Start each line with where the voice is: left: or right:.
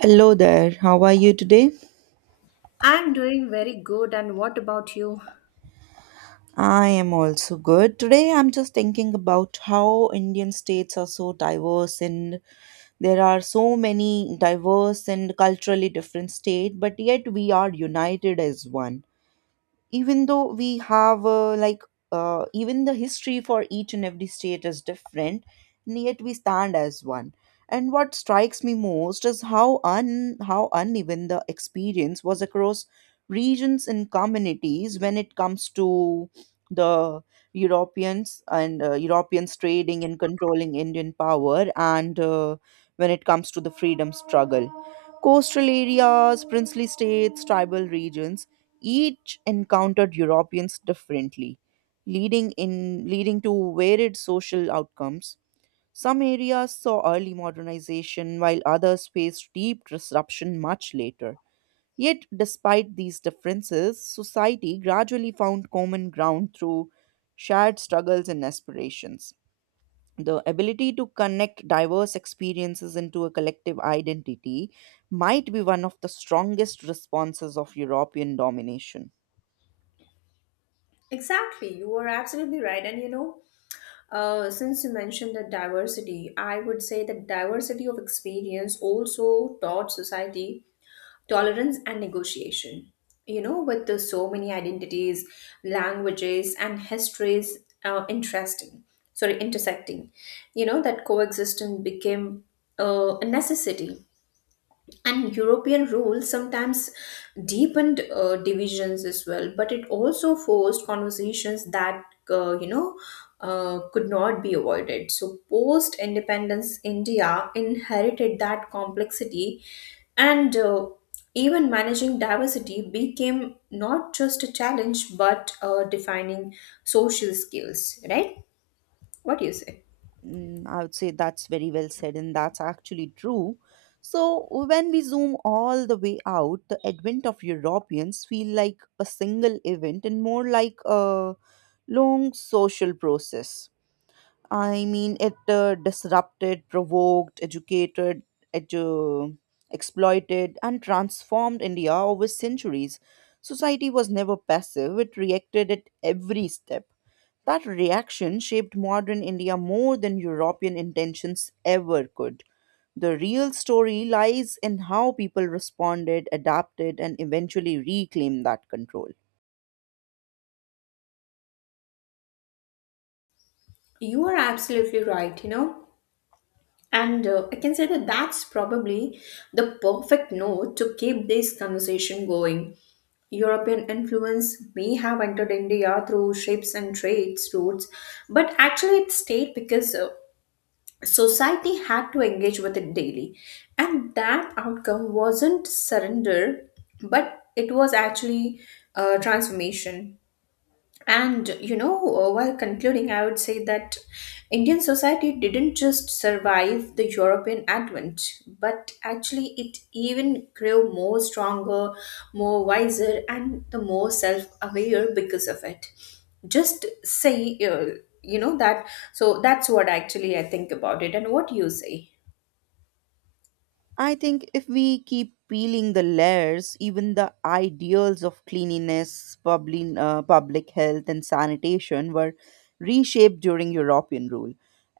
right: Hello there, how are you today?
left: I'm doing very good, and what about you?
right: I am also good. Today I'm just thinking about how Indian states are so diverse and there are so many diverse and culturally different states, but yet we are united as one. Even though we have even the history for each and every state is different and yet we stand as one. And what strikes me most is how un how uneven the experience was across regions and communities when it comes to the europeans and europeans trading and controlling indian power and when it comes to the freedom struggle, coastal areas, princely states, tribal regions each encountered Europeans differently, leading to varied social outcomes. Some areas saw early modernization while others faced deep disruption much later. Yet despite these differences, society gradually found common ground through shared struggles and aspirations. The ability to connect diverse experiences into a collective identity might be one of the strongest responses of European domination.
left: Exactly, you are absolutely right. And since you mentioned the diversity, I would say that diversity of experience also taught society tolerance and negotiation. With the so many identities, languages, and histories intersecting, that coexistence became a necessity, and european rule sometimes deepened divisions as well, but it also forced conversations that uh, you know could not be avoided. So post independence india inherited that complexity, and even managing diversity became not just a challenge but defining social skills, right? What do you say?
right: Mm, I would say that's very well said, and that's actually true. So, when we zoom all the way out, the advent of Europeans feel like a single event and more like a long social process. I mean, it disrupted, provoked, educated, edu- exploited, and transformed India over centuries. Society was never passive, it reacted at every step. That reaction shaped modern India more than European intentions ever could. The real story lies in how people responded, adapted, and eventually reclaimed that control.
left: You are absolutely right. And I can say that that's probably the perfect note to keep this conversation going. European influence may have entered India through ships and trade routes, but actually it stayed because society had to engage with it daily. And that outcome wasn't surrender, but it was actually transformation. And while concluding, I would say that Indian society didn't just survive the European advent, but actually it even grew more stronger, more wiser, and the more self aware because of it. Just say, that. So that's what actually I think about it. And what do you say?
right: I think if we keep peeling the layers, even the ideals of cleanliness, public health, and sanitation were reshaped during European rule.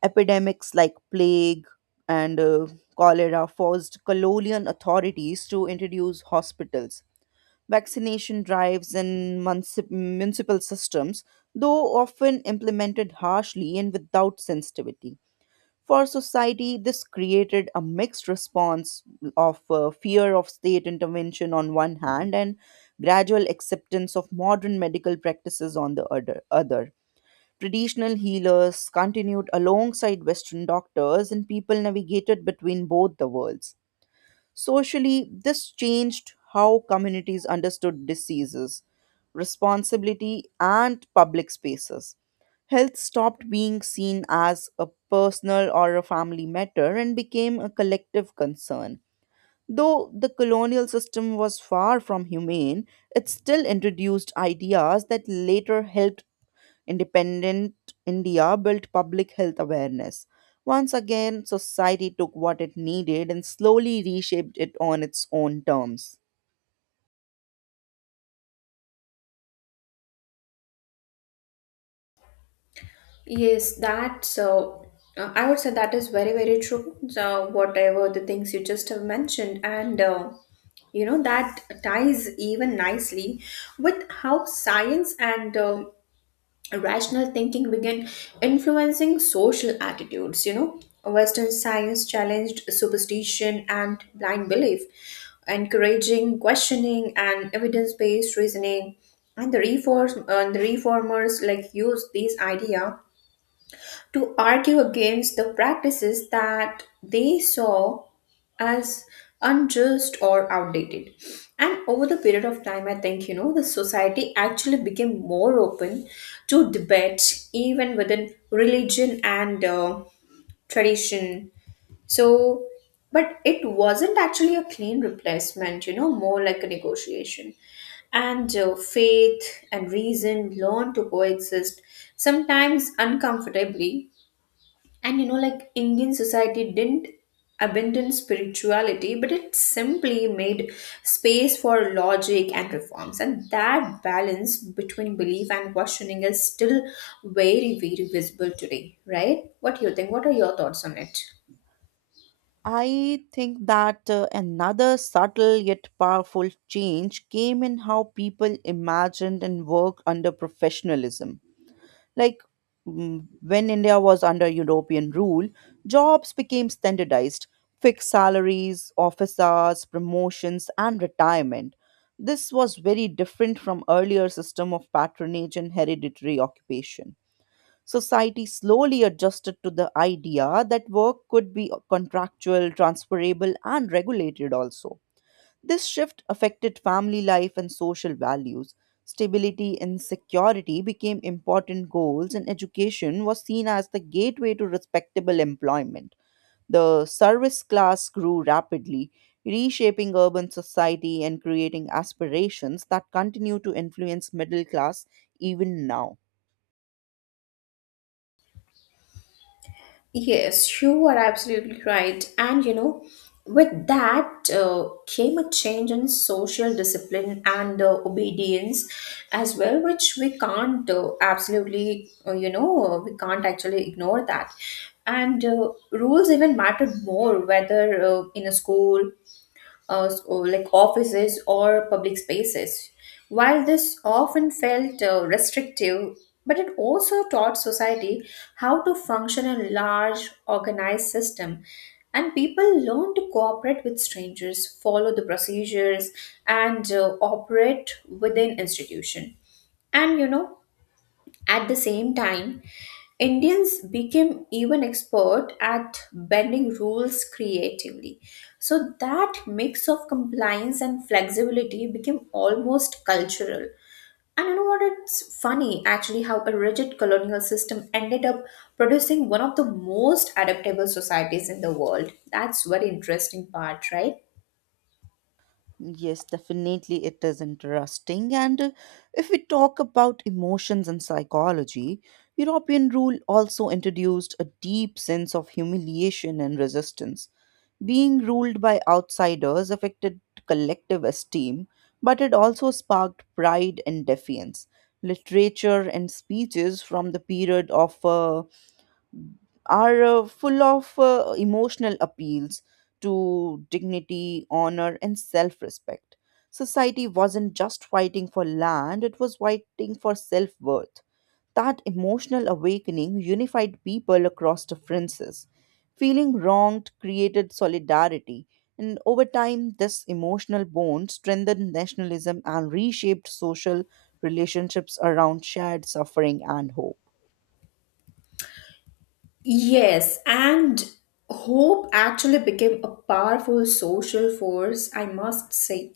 right: Epidemics like plague and cholera forced colonial authorities to introduce hospitals, vaccination drives, and municipal systems, though often implemented harshly and without sensitivity. For society, this created a mixed response of fear of state intervention on one hand and gradual acceptance of modern medical practices on the other. Traditional healers continued alongside Western doctors, and people navigated between both the worlds. Socially, this changed how communities understood diseases, responsibility, and public spaces. Health stopped being seen as a personal or a family matter and became a collective concern. Though the colonial system was far from humane, it still introduced ideas that later helped independent India build public health awareness. Once again, society took what it needed and slowly reshaped it on its own terms.
left: Yes, that so I would say that is very very true. So whatever the things you just have mentioned, and that ties even nicely with how science and rational thinking begin influencing social attitudes. Western science challenged superstition and blind belief, encouraging questioning and evidence-based reasoning. And the reformers like used these idea to argue against the practices that they saw as unjust or outdated. And over the period of time, I think, the society actually became more open to debate, even within religion and tradition. So, but it wasn't actually a clean replacement, more like a negotiation, and faith and reason learn to coexist, sometimes uncomfortably, and like Indian society didn't abandon spirituality, but it simply made space for logic and reforms. And that balance between belief and questioning is still very, very visible today, right? What do you think? What are your thoughts on it?
right: I think that another subtle yet powerful change came in how people imagined and worked under professionalism. Like when India was under European rule, jobs became standardized: fixed salaries, office hours, promotions, and retirement. This was very different from earlier system of patronage and hereditary occupation. Society slowly adjusted to the idea that work could be contractual, transferable, and regulated also. This shift affected family life and social values. Stability and security became important goals, and education was seen as the gateway to respectable employment. The service class grew rapidly, reshaping urban society and creating aspirations that continue to influence middle class even now.
left: Yes, you are absolutely right. And with that came a change in social discipline and obedience as well, which we can't, we can't actually ignore that. And rules even mattered more, whether in a school or like offices or public spaces. While this often felt restrictive, but it also taught society how to function in a large organized system. And people learned to cooperate with strangers, follow the procedures, and operate within institution. And at the same time, Indians became even expert at bending rules creatively. So that mix of compliance and flexibility became almost cultural. And you know what? It's funny actually how a rigid colonial system ended up producing one of the most adaptable societies in the world. That's very interesting part, right?
right: Yes, definitely it is interesting. And if we talk about emotions and psychology, European rule also introduced a deep sense of humiliation and resistance. Being ruled by outsiders affected collective esteem, but it also sparked pride and defiance. Literature and speeches from the period of are full of emotional appeals to dignity, honor, and self respect. Society wasn't just fighting for land, it was fighting for self worth. That emotional awakening unified people across differences. Feeling wronged created solidarity, and over time, this emotional bond strengthened nationalism and reshaped social relationships around shared suffering and hope.
left: Yes, and hope actually became a powerful social force, I must say.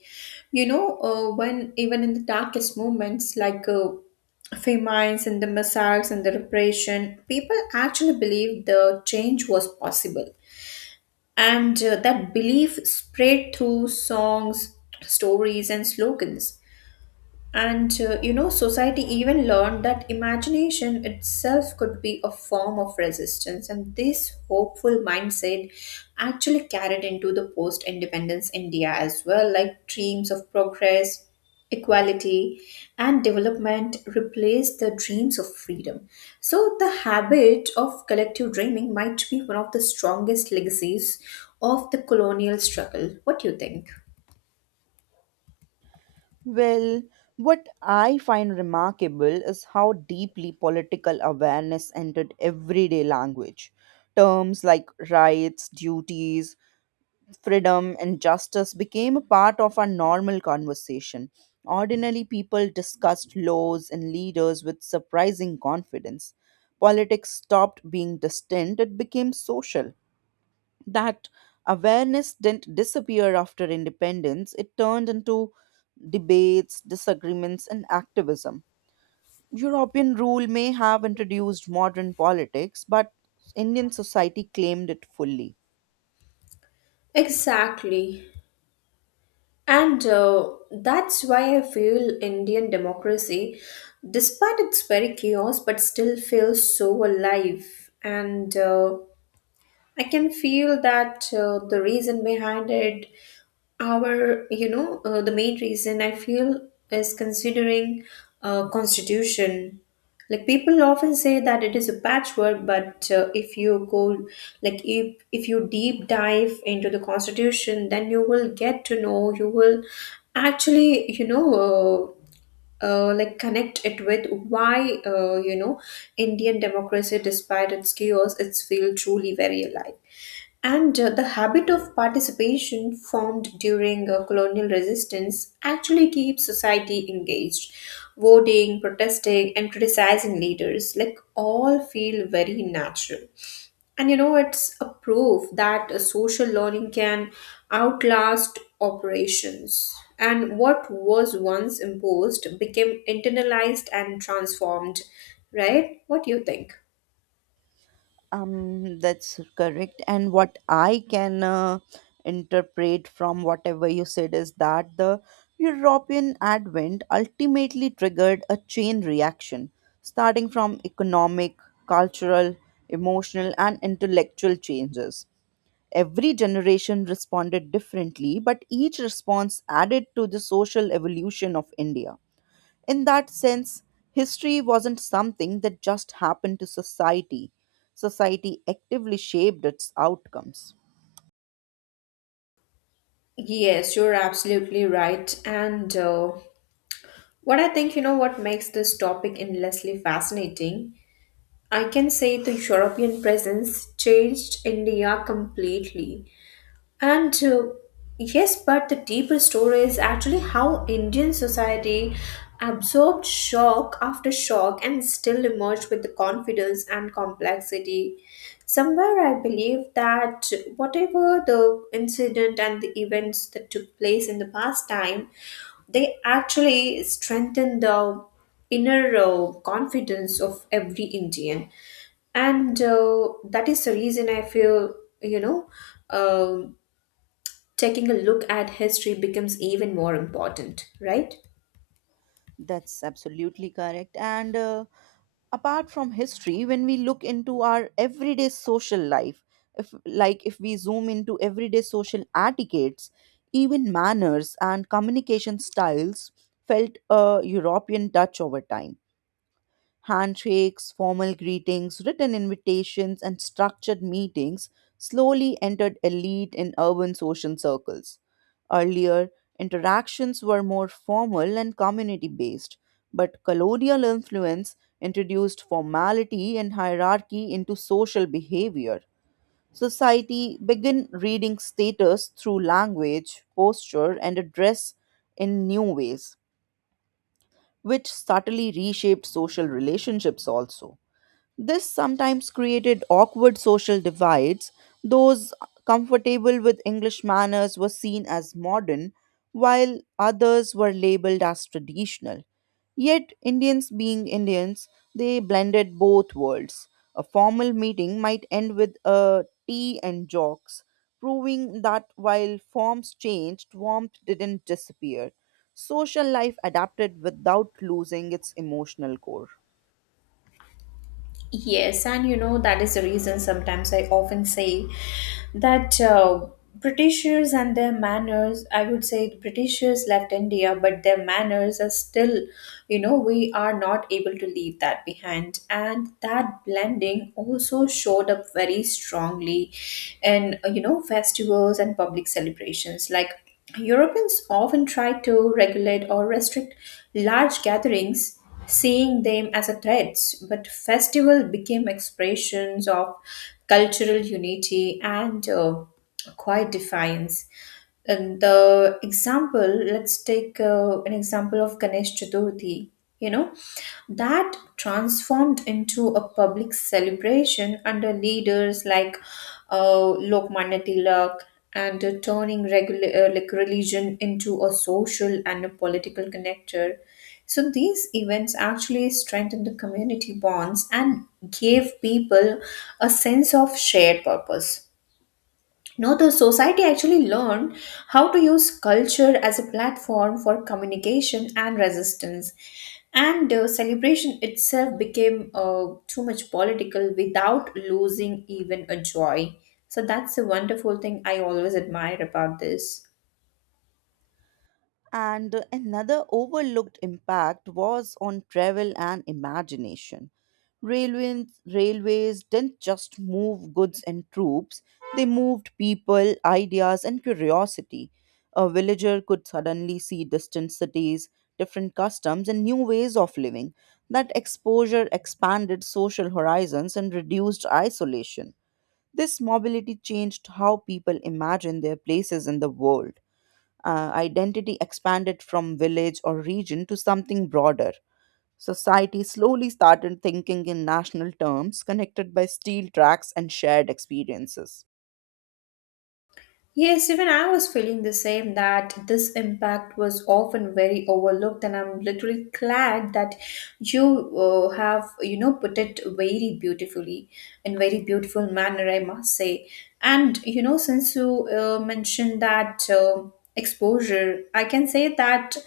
left: When even in the darkest moments like famines and the massacres and the repression, people actually believed the change was possible. And that belief spread through songs, stories, and slogans. Society even learned that imagination itself could be a form of resistance, and this hopeful mindset actually carried into the post independence India as well, like dreams of progress, equality, and development replaced the dreams of freedom. So, the habit of collective dreaming might be one of the strongest legacies of the colonial struggle. What do you think?
right: Well, what I find remarkable is how deeply political awareness entered everyday language. Terms like rights, duties, freedom, and justice became a part of our normal conversation. Ordinarily, people discussed laws and leaders with surprising confidence. Politics stopped being distant, it became social. That awareness didn't disappear after independence, it turned into debates, disagreements, and activism. European rule may have introduced modern politics, but Indian society claimed it fully.
left: Exactly. And that's why I feel Indian democracy, despite its very chaos, but still feels so alive. And I can feel that the reason behind it our you know the main reason I feel is considering constitution. Like people often say that it is a patchwork, but if you go like if you deep dive into the constitution then you will get to know, you will actually like connect it with why indian democracy despite its chaos it's feel truly very alive. And the habit of participation formed during colonial resistance actually keeps society engaged. Voting, protesting, and criticizing leaders, like all feel very natural. And it's a proof that social learning can outlast operations. And what was once imposed became internalized and transformed, right? What do you think?
right: That's correct. And what I can interpret from whatever you said is that the European advent ultimately triggered a chain reaction, starting from economic, cultural, emotional, and intellectual changes. Every generation responded differently, but each response added to the social evolution of India. In that sense, history wasn't something that just happened to society. Society actively shaped its outcomes.
left: Yes, you're absolutely right. And what I think, what makes this topic endlessly fascinating, I can say the European presence changed India completely. And yes, but the deeper story is actually how Indian society absorbed shock after shock and still emerged with the confidence and complexity. Somewhere I believe that whatever the incident and the events that took place in the past time, they actually strengthen the inner confidence of every Indian. And that is the reason I feel, you know, um taking a look at history becomes even more important, right?
right: That's absolutely correct. And apart from history, when we look into our everyday social life, if we zoom into everyday social etiquettes, even manners and communication styles felt a European touch over time. Handshakes, formal greetings, written invitations, and structured meetings slowly entered elite and urban social circles. Earlier, interactions were more formal and community based, but colonial influence introduced formality and hierarchy into social behavior. Society began reading status through language, posture, and address in new ways, which subtly reshaped social relationships also. This sometimes created awkward social divides. Those comfortable with English manners were seen as modern, while others were labeled as traditional. Yet, Indians being Indians, they blended both worlds. A formal meeting might end with a tea and jokes, proving that while forms changed, warmth didn't disappear. Social life adapted without losing its emotional core.
left: Yes, that is the reason sometimes I often say that Britishers and their manners, I would say the Britishers left India, but their manners are still, we are not able to leave that behind. And that blending also showed up very strongly in, festivals and public celebrations. Like Europeans often try to regulate or restrict large gatherings seeing them as a threats, but festival became expressions of cultural unity and quiet defiance. And the example, let's take an example of Ganesh Chaturthi, you know, that transformed into a public celebration under leaders like Lokmanya Tilak, and turning like religion into a social and a political connector. So these events actually strengthened the community bonds and gave people a sense of shared purpose. No, the society actually learned how to use culture as a platform for communication and resistance. And celebration itself became too much political without losing even a joy. So that's the wonderful thing I always admire about this.
right: And another overlooked impact was on travel and imagination. Railways didn't just move goods and troops, they moved people, ideas, and curiosity. A villager could suddenly see distant cities, different customs, and new ways of living. That exposure expanded social horizons and reduced isolation. This mobility changed how people imagine their places in the world. Identity expanded from village or region to something broader. Society slowly started thinking in national terms, connected by steel tracks and shared experiences.
left: Yes, even I was feeling the same that this impact was often very overlooked, and I'm literally glad that you have, put it very beautifully in very beautiful manner, I must say. And since you mentioned that exposure, I can say that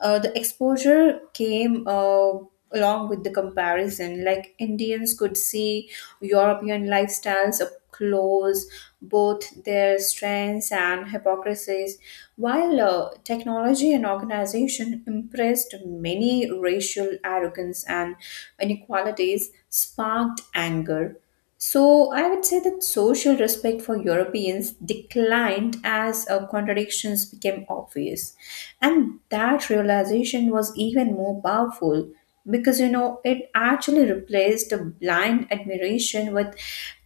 left: the exposure came, along with the comparison. Like Indians could see European lifestyles up close, both their strengths and hypocrisies. While technology and organization impressed many racial arrogance and inequalities, sparked anger. So I would say that social respect for Europeans declined as contradictions became obvious. And that realization was even more powerful because it actually replaced a blind admiration with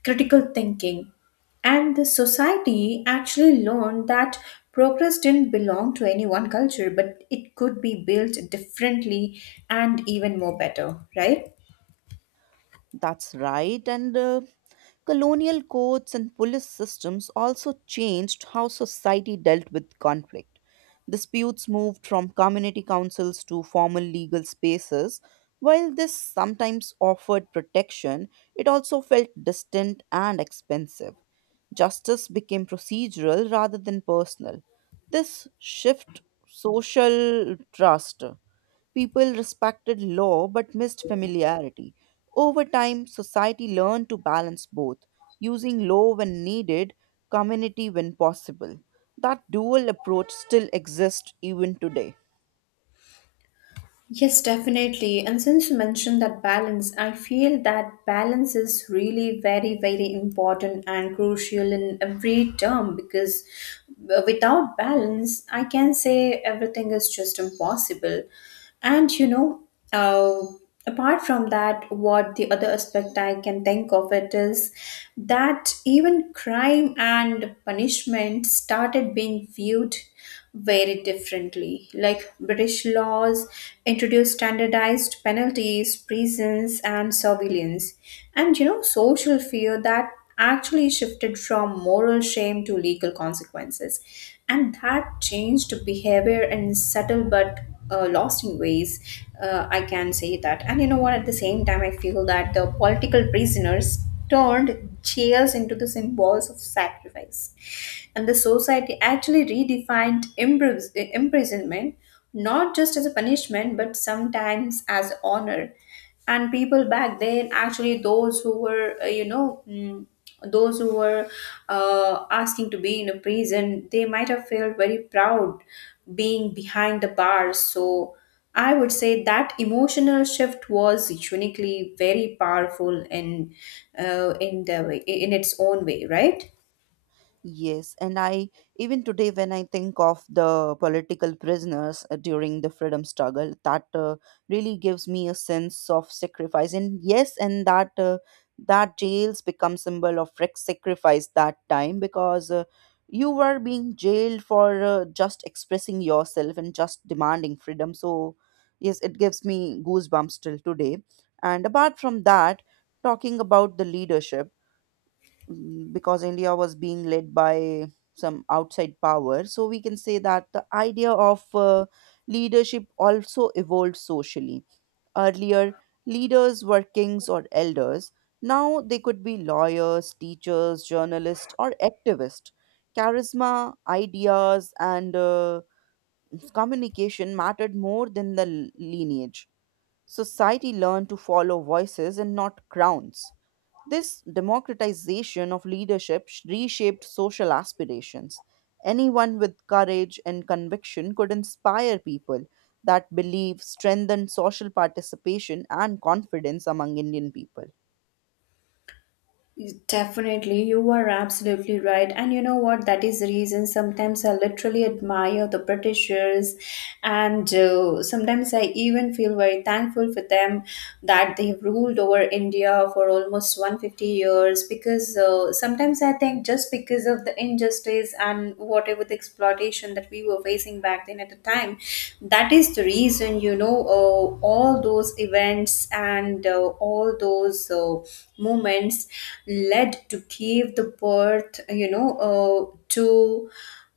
left: critical thinking. And the society actually learned that progress didn't belong to any one culture, but it could be built differently and even more better, right?
right: That's right, and colonial codes and police systems also changed how society dealt with conflict. Disputes moved from community councils to formal legal spaces. While this sometimes offered protection, it also felt distant and expensive. Justice became procedural rather than personal. This shift social trust. People respected law but missed familiarity. Over time, society learned to balance both, using law when needed, community when possible. That dual approach still exists even today.
left: Yes, definitely. And since you mentioned that balance, I feel that balance is really very, very important and crucial in every term because without balance, I can say everything is just impossible. And uh, apart from that, what the other aspect I can think of it is that even crime and punishment started being viewed very differently. Like British laws introduced standardized penalties, prisons, and surveillance. And social fear that actually shifted from moral shame to legal consequences. And that changed behavior in subtle but lost in ways, I can say that. And you know what, at the same time I feel that the political prisoners turned jails into the symbols of sacrifice, and the society actually redefined imprisonment, not just as a punishment but sometimes as honor. And people back then actually those who were asking to be in a prison, they might have felt very proud being behind the bars. So I would say that emotional shift was uniquely very powerful in the way, in its own way, right?
right: Yes, and I even today when I think of the political prisoners during the freedom struggle, that really gives me a sense of sacrifice. And yes, and that that jails become symbol of sacrifice that time because you were being jailed for just expressing yourself and just demanding freedom. So yes, it gives me goosebumps till today. And apart from that, talking about the leadership because India was being led by some outside power. So we can say that the idea of leadership also evolved socially. Earlier, leaders were kings or elders. Now they could be lawyers, teachers, journalists, or activists. Charisma, ideas, and communication mattered more than the lineage. Society learned to follow voices and not crowns. This democratization of leadership reshaped social aspirations. Anyone with courage and conviction could inspire people. That belief strengthened social participation and confidence among Indian people.
left: Definitely, you are absolutely right. And you know what? That is the reason sometimes I literally admire the Britishers, and sometimes I even feel very thankful for them that they ruled over India for almost 150 years. Because sometimes I think, just because of the injustice and whatever the exploitation that we were facing back then at the time, that is the reason all those events, and all those moments led to give the birth, to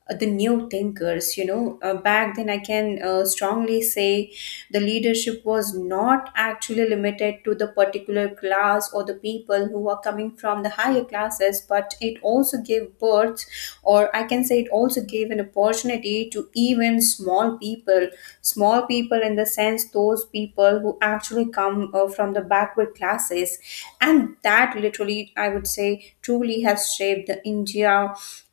left: the new thinkers. Back then, I can strongly say the leadership was not actually limited to the particular class or the people who are coming from the higher classes, but it also gave birth, or I can say it also gave an opportunity to even small people. Small people in the sense those people who actually come from the backward classes, and that literally, I would say, truly has shaped the India,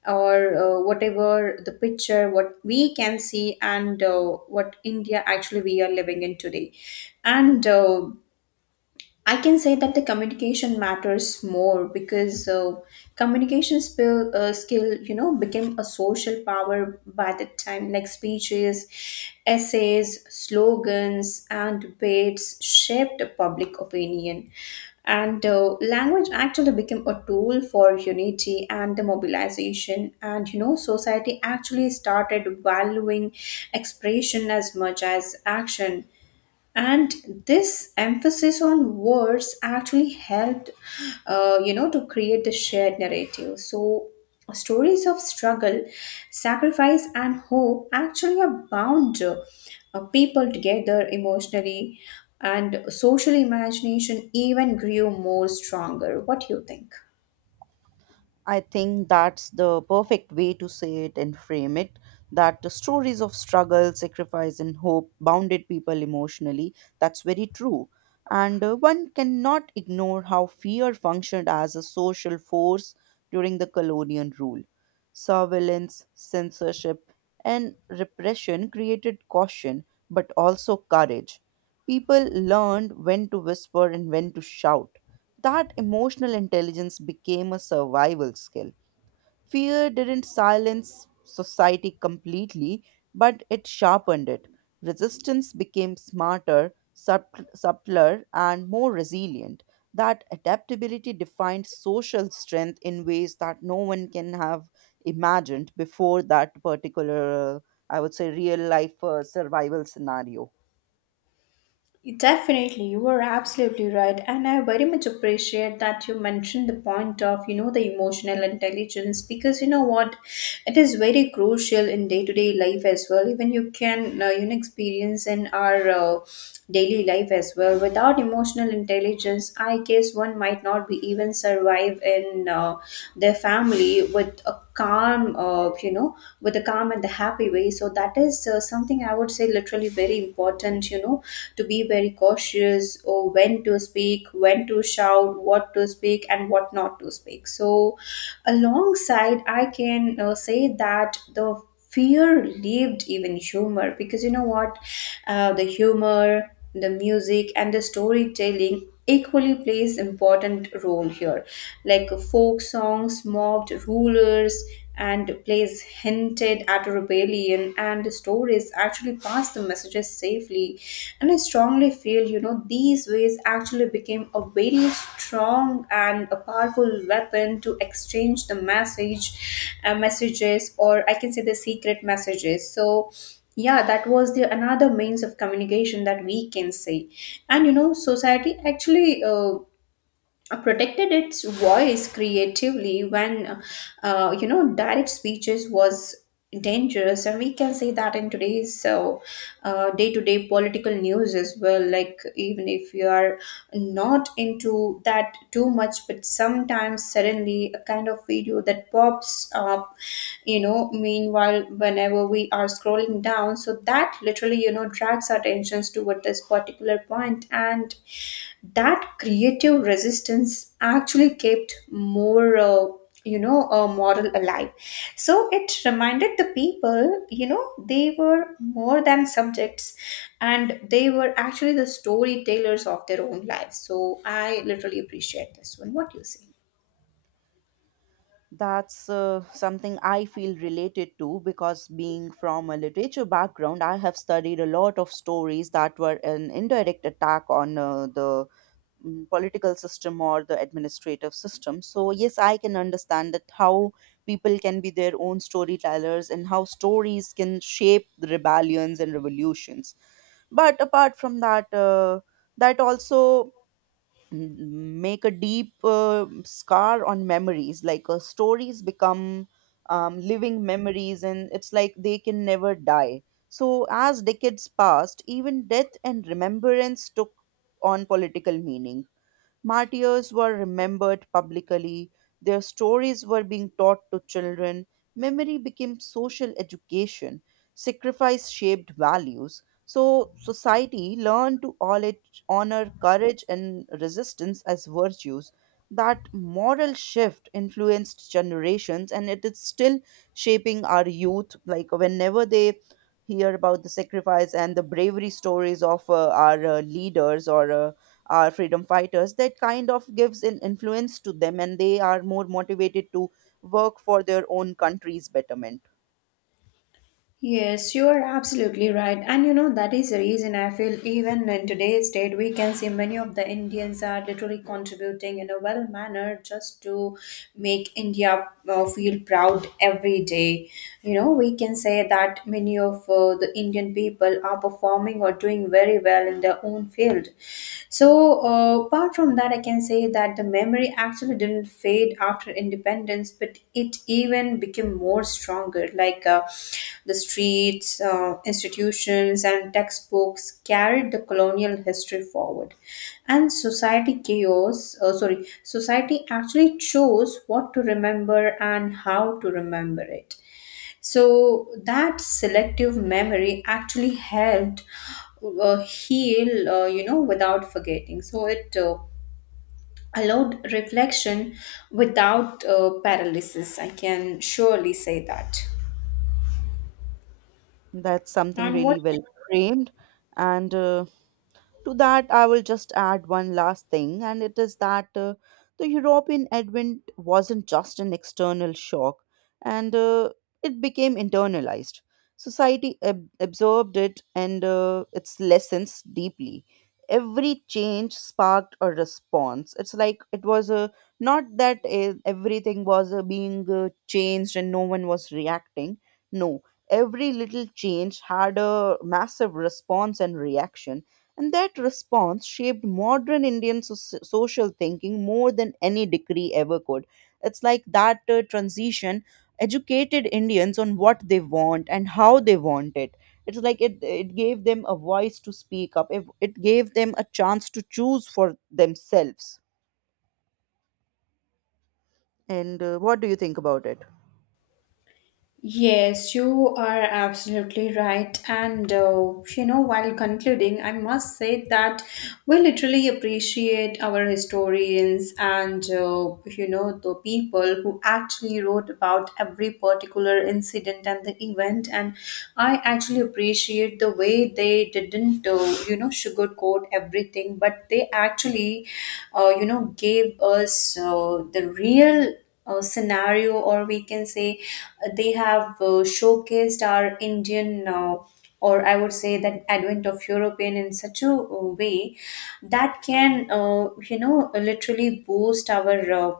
left: or whatever the picture what we can see, and what India actually we are living in today. And I can say that the communication matters more, because communication skill, skill, you know, became a social power by the time, like speeches, essays, slogans, and debates shaped public opinion. And Language actually became a tool for unity and the mobilization. And, you know, society actually started valuing expression as much as action, and this emphasis on words actually helped, you know, to create the shared narrative. So stories of struggle, sacrifice, and hope actually are bound people together emotionally, and social imagination even grew more stronger. What do you think?
right: I think that's the perfect way to say it and frame it, that the stories of struggle, sacrifice, and hope bounded people emotionally. That's very true. And one cannot ignore how fear functioned as a social force during the colonial rule. Surveillance, censorship, and repression created caution but also courage. People learned when to whisper and when to shout. That emotional intelligence became a survival skill. Fear didn't silence society completely, but it sharpened it. Resistance became smarter, subtler, and more resilient. That adaptability defined social strength in ways that no one can have imagined before that particular, I would say, real life survival scenario.
left: Definitely, you are absolutely right, and I very much appreciate that you mentioned the point of, you know, the emotional intelligence, because you know what, it is very crucial in day to day life as well. Even you can, you know, experience in our daily life as well. Without emotional intelligence, I guess one might not be even survive in their family with a calm, you know, with a calm and the happy way. So that is something I would say literally very important. You know, to be very cautious, or when to speak, when to shout, what to speak, and what not to speak. So, alongside, I can say that the fear lived even humor, because you know what? The humor, the music, and the storytelling equally plays important role here, like folk songs mocked rulers, and plays hinted at rebellion, and stories actually pass the messages safely. And I strongly feel, you know, these ways actually became a very strong and a powerful weapon to exchange the message, messages, or I can say the secret messages. So yeah, that was the another means of communication that we can say. And, you know, society actually protected its voice creatively when, you know, direct speeches was dangerous. And we can say that in today's, so, day-to-day political news as well, like even if you are not into that too much, but sometimes suddenly a kind of video that pops up, you know, meanwhile whenever we are scrolling down, so that literally, you know, drags our attentions toward this particular point. And that creative resistance actually kept more, moral alive. So it reminded the people, you know, they were more than subjects, and they were actually the storytellers of their own lives. So I literally appreciate this one. What do you say?
right: That's something I feel related to because, being from a literature background, I have studied a lot of stories that were an indirect attack on the political system or the administrative system. So, yes, I can understand that how people can be their own storytellers and how stories can shape the rebellions and revolutions. But apart from that, that also make a deep scar on memories. Like stories become living memories and it's like they can never die. So as decades passed, even death and remembrance took on political meaning. Martyrs were remembered publicly, their stories were being taught to children, memory became social education, sacrifice shaped values. So, society learned to honor courage and resistance as virtues. That moral shift influenced generations, and it is still shaping our youth. Like, whenever they hear about the sacrifice and the bravery stories of our leaders or are freedom fighters, that kind of gives an influence to them and they are more motivated to work for their own country's betterment.
left: Yes, you are absolutely right. And you know, that is the reason I feel even in today's date, we can see many of the Indians are literally contributing in a well manner just to make India feel proud every day. You know, we can say that many of the Indian people are performing or doing very well in their own field. So, apart from that, I can say that the memory actually didn't fade after independence, but it even became more stronger. Like, the streets, institutions, and textbooks carried the colonial history forward, and society chaos. Sorry, society actually chose what to remember and how to remember it. So that selective memory actually helped heal, you know, without forgetting. So it allowed reflection without paralysis. I can surely say that.
right: That's something
left: And
right: really
left: what?
right: well framed. And to that, I will just add one last thing, and it is that the European advent wasn't just an external shock, and it became internalized. Society absorbed it and its lessons deeply. Every change sparked a response. It's like it was a not that everything was being changed and no one was reacting. No, every little change had a massive response and reaction, and that response shaped modern Indian social thinking more than any decree ever could. It's like that transition educated Indians on what they want and how they want it. It's like it gave them a voice to speak up, it gave them a chance to choose for themselves. And what do you think about it?
left: Yes, you are absolutely right. And, you know, while concluding, I must say that we literally appreciate our historians and, you know, the people who actually wrote about every particular incident and the event. And I actually appreciate the way they didn't, you know, sugarcoat everything, but they actually, you know, gave us the real scenario, or we can say, they have showcased our Indian, or I would say that advent of European in such a way that can, you know, literally boost our uh,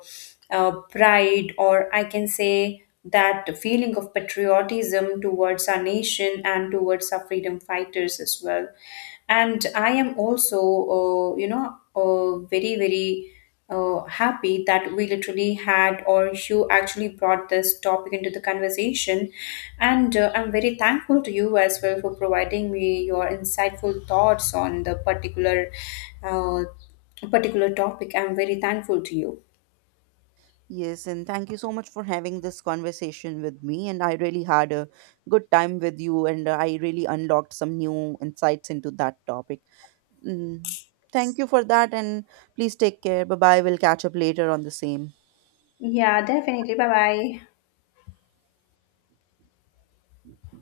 left: uh, pride, or I can say that feeling of patriotism towards our nation and towards our freedom fighters as well. And I am also, you know, very, very happy that we literally had, or you actually brought this topic into the conversation, and I'm very thankful to you as well for providing me your insightful thoughts on the particular uh, particular topic. I'm very thankful to you.
right: Yes, and thank you so much for having this conversation with me. And I really had a good time with you, and I really unlocked some new insights into that topic. Mm, thank you for that, and please take care. Bye bye. We'll catch up later on the same.
left: Yeah, definitely. Bye bye.